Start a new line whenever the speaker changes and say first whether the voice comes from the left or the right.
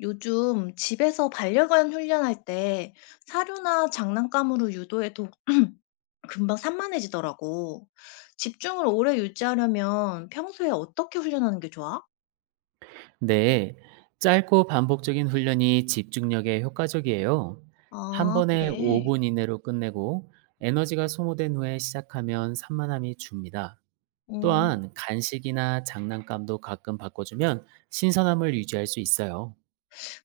left: 요즘 집에서 반려견 훈련할 때 사료나 장난감으로 유도해도 금방 산만해지더라고. 집중을 오래 유지하려면 평소에 어떻게 훈련하는 게 좋아?
right: 네, 짧고 반복적인 훈련이 집중력에 효과적이에요. 한
left: 아,
right: 번에
left: 그래.
right: 5분 이내로 끝내고 에너지가 소모된 후에 시작하면 산만함이 줍니다.
left: 음,
right: 또한 간식이나 장난감도 가끔 바꿔주면 신선함을 유지할 수 있어요.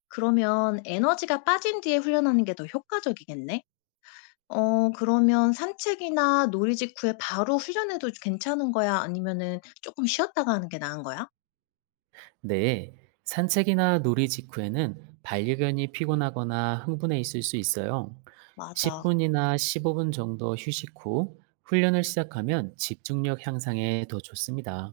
left: 그러면 에너지가 빠진 뒤에 훈련하는 게 더 효과적이겠네? 어, 그러면 산책이나 놀이 직후에 바로 훈련해도 괜찮은 거야? 아니면은 조금 쉬었다가 하는 게 나은 거야?
right: 네, 산책이나 놀이 직후에는 반려견이 피곤하거나 흥분해 있을 수 있어요.
left: 맞아.
right: 10분이나 15분 정도 휴식 후 훈련을 시작하면 집중력 향상에 더 좋습니다.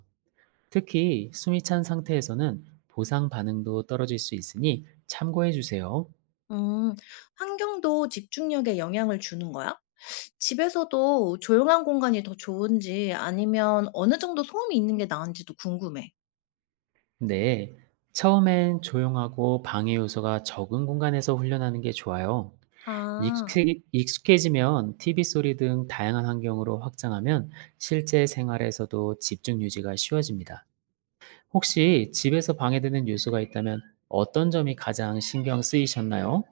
right: 특히 숨이 찬 상태에서는 보상 반응도 떨어질 수 있으니 참고해 주세요.
left: 음, 환경도 집중력에 영향을 주는 거야? 집에서도 조용한 공간이 더 좋은지 아니면 어느 정도 소음이 있는 게 나은지도 궁금해.
right: 네. 처음엔 조용하고 방해 요소가 적은 공간에서 훈련하는 게 좋아요.
left: 아.
right: 익숙해지면 TV 소리 등 다양한 환경으로 확장하면 실제 생활에서도 집중 유지가 쉬워집니다. 혹시 집에서 방해되는 요소가 있다면 어떤 점이 가장 신경 쓰이셨나요?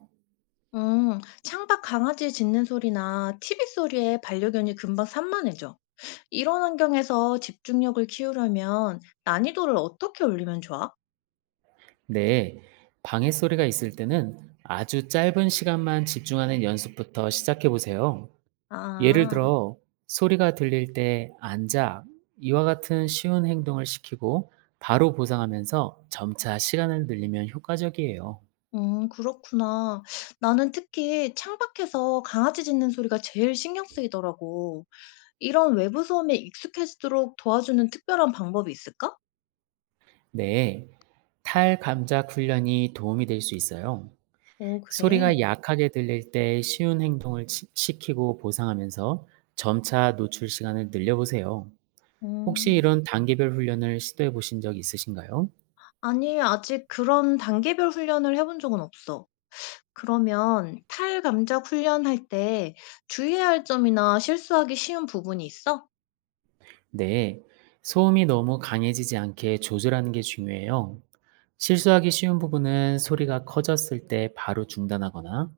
left: 음. 창밖 강아지 짖는 소리나 TV 소리에 반려견이 금방 산만해져. 이런 환경에서 집중력을 키우려면 난이도를 어떻게 올리면 좋아?
right: 네, 방해 소리가 있을 때는 아주 짧은 시간만 집중하는 연습부터 시작해 보세요. 예를
left: 아.
right: 들어, 소리가 들릴 때 앉아, 이와 같은 쉬운 행동을 시키고 바로 보상하면서 점차 시간을 늘리면 효과적이에요.
left: 그렇구나. 나는 특히 창밖에서 강아지 짖는 소리가 제일 신경 쓰이더라고. 이런 외부 소음에 익숙해지도록 도와주는 특별한 방법이 있을까?
right: 네, 탈감작 훈련이 도움이 될 수 있어요.
left: 오,
right: 소리가
left: 그래.
right: 약하게 들릴 때 쉬운 행동을 시키고 보상하면서 점차 노출 시간을 늘려보세요.
left: 어.
right: 혹시 이런 단계별 훈련을 시도해 보신 적 있으신가요?
left: 아니 아직 그런 단계별 훈련을 해본 적은 없어. 그러면 탈감작 훈련할 때 주의해야 할 점이나 실수하기 쉬운 부분이 있어?
right: 네. 소음이 너무 강해지지 않게 조절하는 게 중요해요. 실수하기 쉬운 부분은 소리가 커졌을 때 바로 중단하거나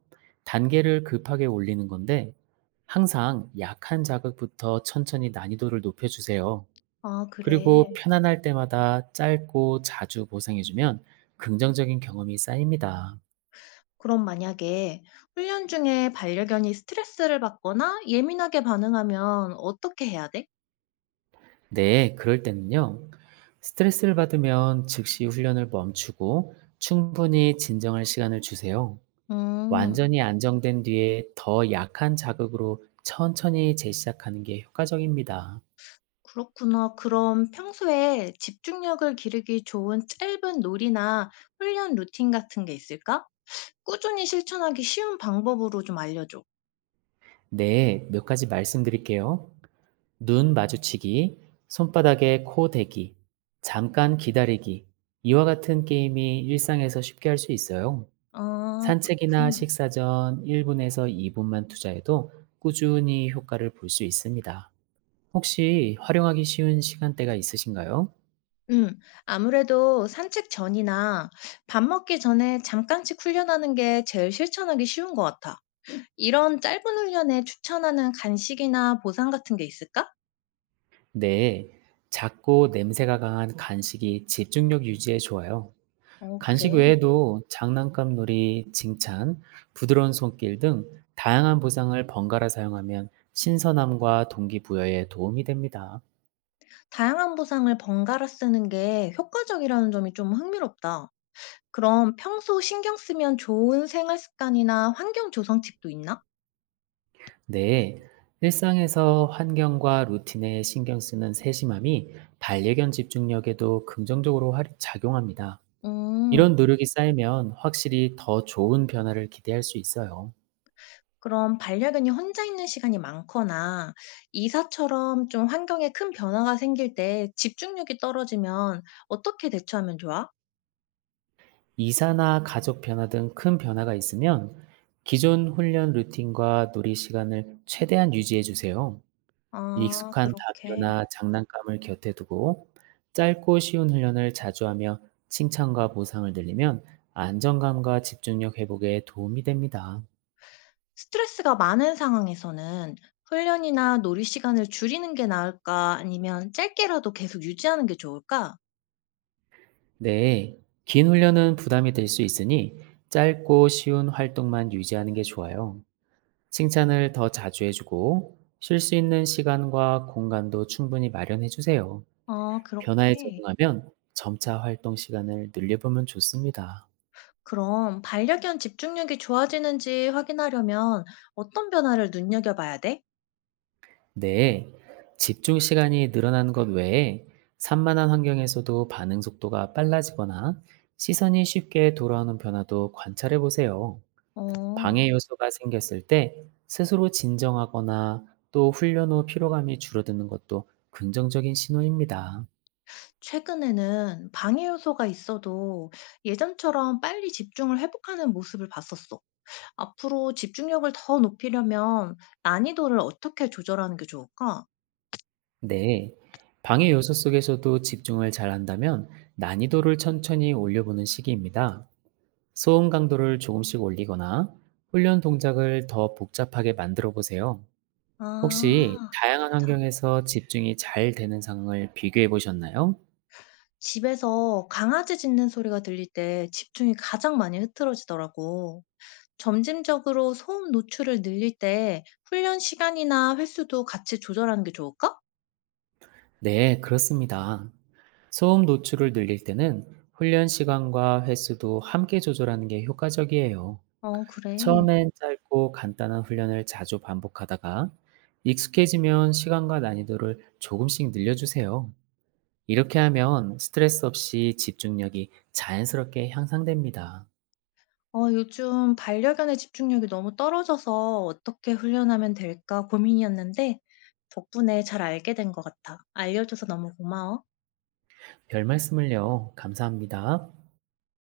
right: 단계를 급하게 올리는 건데 항상 약한 자극부터 천천히 난이도를 높여주세요.
left: 아
right: 그리고
left: 그래.
right: 편안할 때마다 짧고 자주 보상해주면 긍정적인 경험이 쌓입니다.
left: 그럼 만약에 훈련 중에 반려견이 스트레스를 받거나 예민하게 반응하면 어떻게 해야 돼?
right: 네, 그럴 때는요. 스트레스를 받으면 즉시 훈련을 멈추고 충분히 진정할 시간을 주세요.
left: 음.
right: 완전히 안정된 뒤에 더 약한 자극으로 천천히 재시작하는 게 효과적입니다.
left: 그렇구나. 그럼 평소에 집중력을 기르기 좋은 짧은 놀이나 훈련 루틴 같은 게 있을까? 꾸준히 실천하기 쉬운 방법으로 좀 알려줘.
right: 네, 몇 가지 말씀드릴게요. 눈 마주치기, 손바닥에 코 대기, 잠깐 기다리기. 이와 같은 게임이 일상에서 쉽게 할 수 있어요.
left: 아
right: 산책이나
left: 그렇군.
right: 식사 전 1분에서 2분만 투자해도 꾸준히 효과를 볼 수 있습니다. 혹시 활용하기 쉬운 시간대가 있으신가요?
left: 음. 아무래도 산책 전이나 밥 먹기 전에 잠깐씩 훈련하는 게 제일 실천하기 쉬운 것 같아. 이런 짧은 훈련에 추천하는 간식이나 보상 같은 게 있을까?
right: 네. 작고 냄새가 강한 간식이 집중력 유지에 좋아요.
left: 어,
right: 간식
left: 그래.
right: 외에도 장난감 놀이, 칭찬, 부드러운 손길 등 다양한 보상을 번갈아 사용하면 신선함과 동기부여에 도움이 됩니다.
left: 다양한 보상을 번갈아 쓰는 게 효과적이라는 점이 좀 흥미롭다. 그럼 평소 신경 쓰면 좋은 생활 습관이나 환경 조성 팁도 있나?
right: 네, 일상에서 환경과 루틴에 신경 쓰는 세심함이 반려견 집중력에도 긍정적으로 작용합니다.
left: 음.
right: 이런 노력이 쌓이면 확실히 더 좋은 변화를 기대할 수 있어요.
left: 그럼 반려견이 혼자 있는 시간이 많거나 이사처럼 좀 환경에 큰 변화가 생길 때 집중력이 떨어지면 어떻게 대처하면 좋아?
right: 이사나 가족 변화 등 큰 변화가 있으면 기존 훈련 루틴과 놀이 시간을 최대한 유지해 주세요.
left: 아,
right: 익숙한
left: 그렇게.
right: 담요나 장난감을 곁에 두고 짧고 쉬운 훈련을 자주 하며 칭찬과 보상을 늘리면 안정감과 집중력 회복에 도움이 됩니다.
left: 스트레스가 많은 상황에서는 훈련이나 놀이 시간을 줄이는 게 나을까? 아니면 짧게라도 계속 유지하는 게 좋을까?
right: 네, 긴 훈련은 부담이 될 수 있으니 짧고 쉬운 활동만 유지하는 게 좋아요. 칭찬을 더 자주 해주고 쉴 수 있는 시간과 공간도 충분히 마련해 주세요.
left: 아,
right: 변화에
left: 그렇게.
right: 적응하면 점차 활동 시간을 늘려보면 좋습니다.
left: 그럼 반려견 집중력이 좋아지는지 확인하려면 어떤 변화를 눈여겨봐야 돼?
right: 네, 집중 시간이 늘어나는 것 외에 산만한 환경에서도 반응 속도가 빨라지거나 시선이 쉽게 돌아오는 변화도 관찰해 보세요.
left: 어.
right: 방해 요소가 생겼을 때 스스로 진정하거나 또 훈련 후 피로감이 줄어드는 것도 긍정적인 신호입니다.
left: 최근에는 방해 요소가 있어도 예전처럼 빨리 집중을 회복하는 모습을 봤었어. 앞으로 집중력을 더 높이려면 난이도를 어떻게 조절하는 게 좋을까?
right: 네, 방해 요소 속에서도 집중을 잘한다면 난이도를 천천히 올려보는 시기입니다. 소음 강도를 조금씩 올리거나 훈련 동작을 더 복잡하게 만들어 보세요. 혹시
left: 아,
right: 다양한
left: 좋다.
right: 환경에서 집중이 잘 되는 상황을 비교해 보셨나요?
left: 집에서 강아지 짖는 소리가 들릴 때 집중이 가장 많이 흐트러지더라고. 점진적으로 소음 노출을 늘릴 때 훈련 시간이나 횟수도 같이 조절하는 게 좋을까?
right: 네, 그렇습니다. 소음 노출을 늘릴 때는 훈련 시간과 횟수도 함께 조절하는 게 효과적이에요.
left: 어, 그래.
right: 처음엔 짧고 간단한 훈련을 자주 반복하다가 익숙해지면 시간과 난이도를 조금씩 늘려주세요. 이렇게 하면 스트레스 없이 집중력이 자연스럽게 향상됩니다.
left: 어, 요즘 반려견의 집중력이 너무 떨어져서 어떻게 훈련하면 될까 고민이었는데 덕분에 잘 알게 된 것 같아. 알려줘서 너무 고마워.
right: 별 말씀을요. 감사합니다.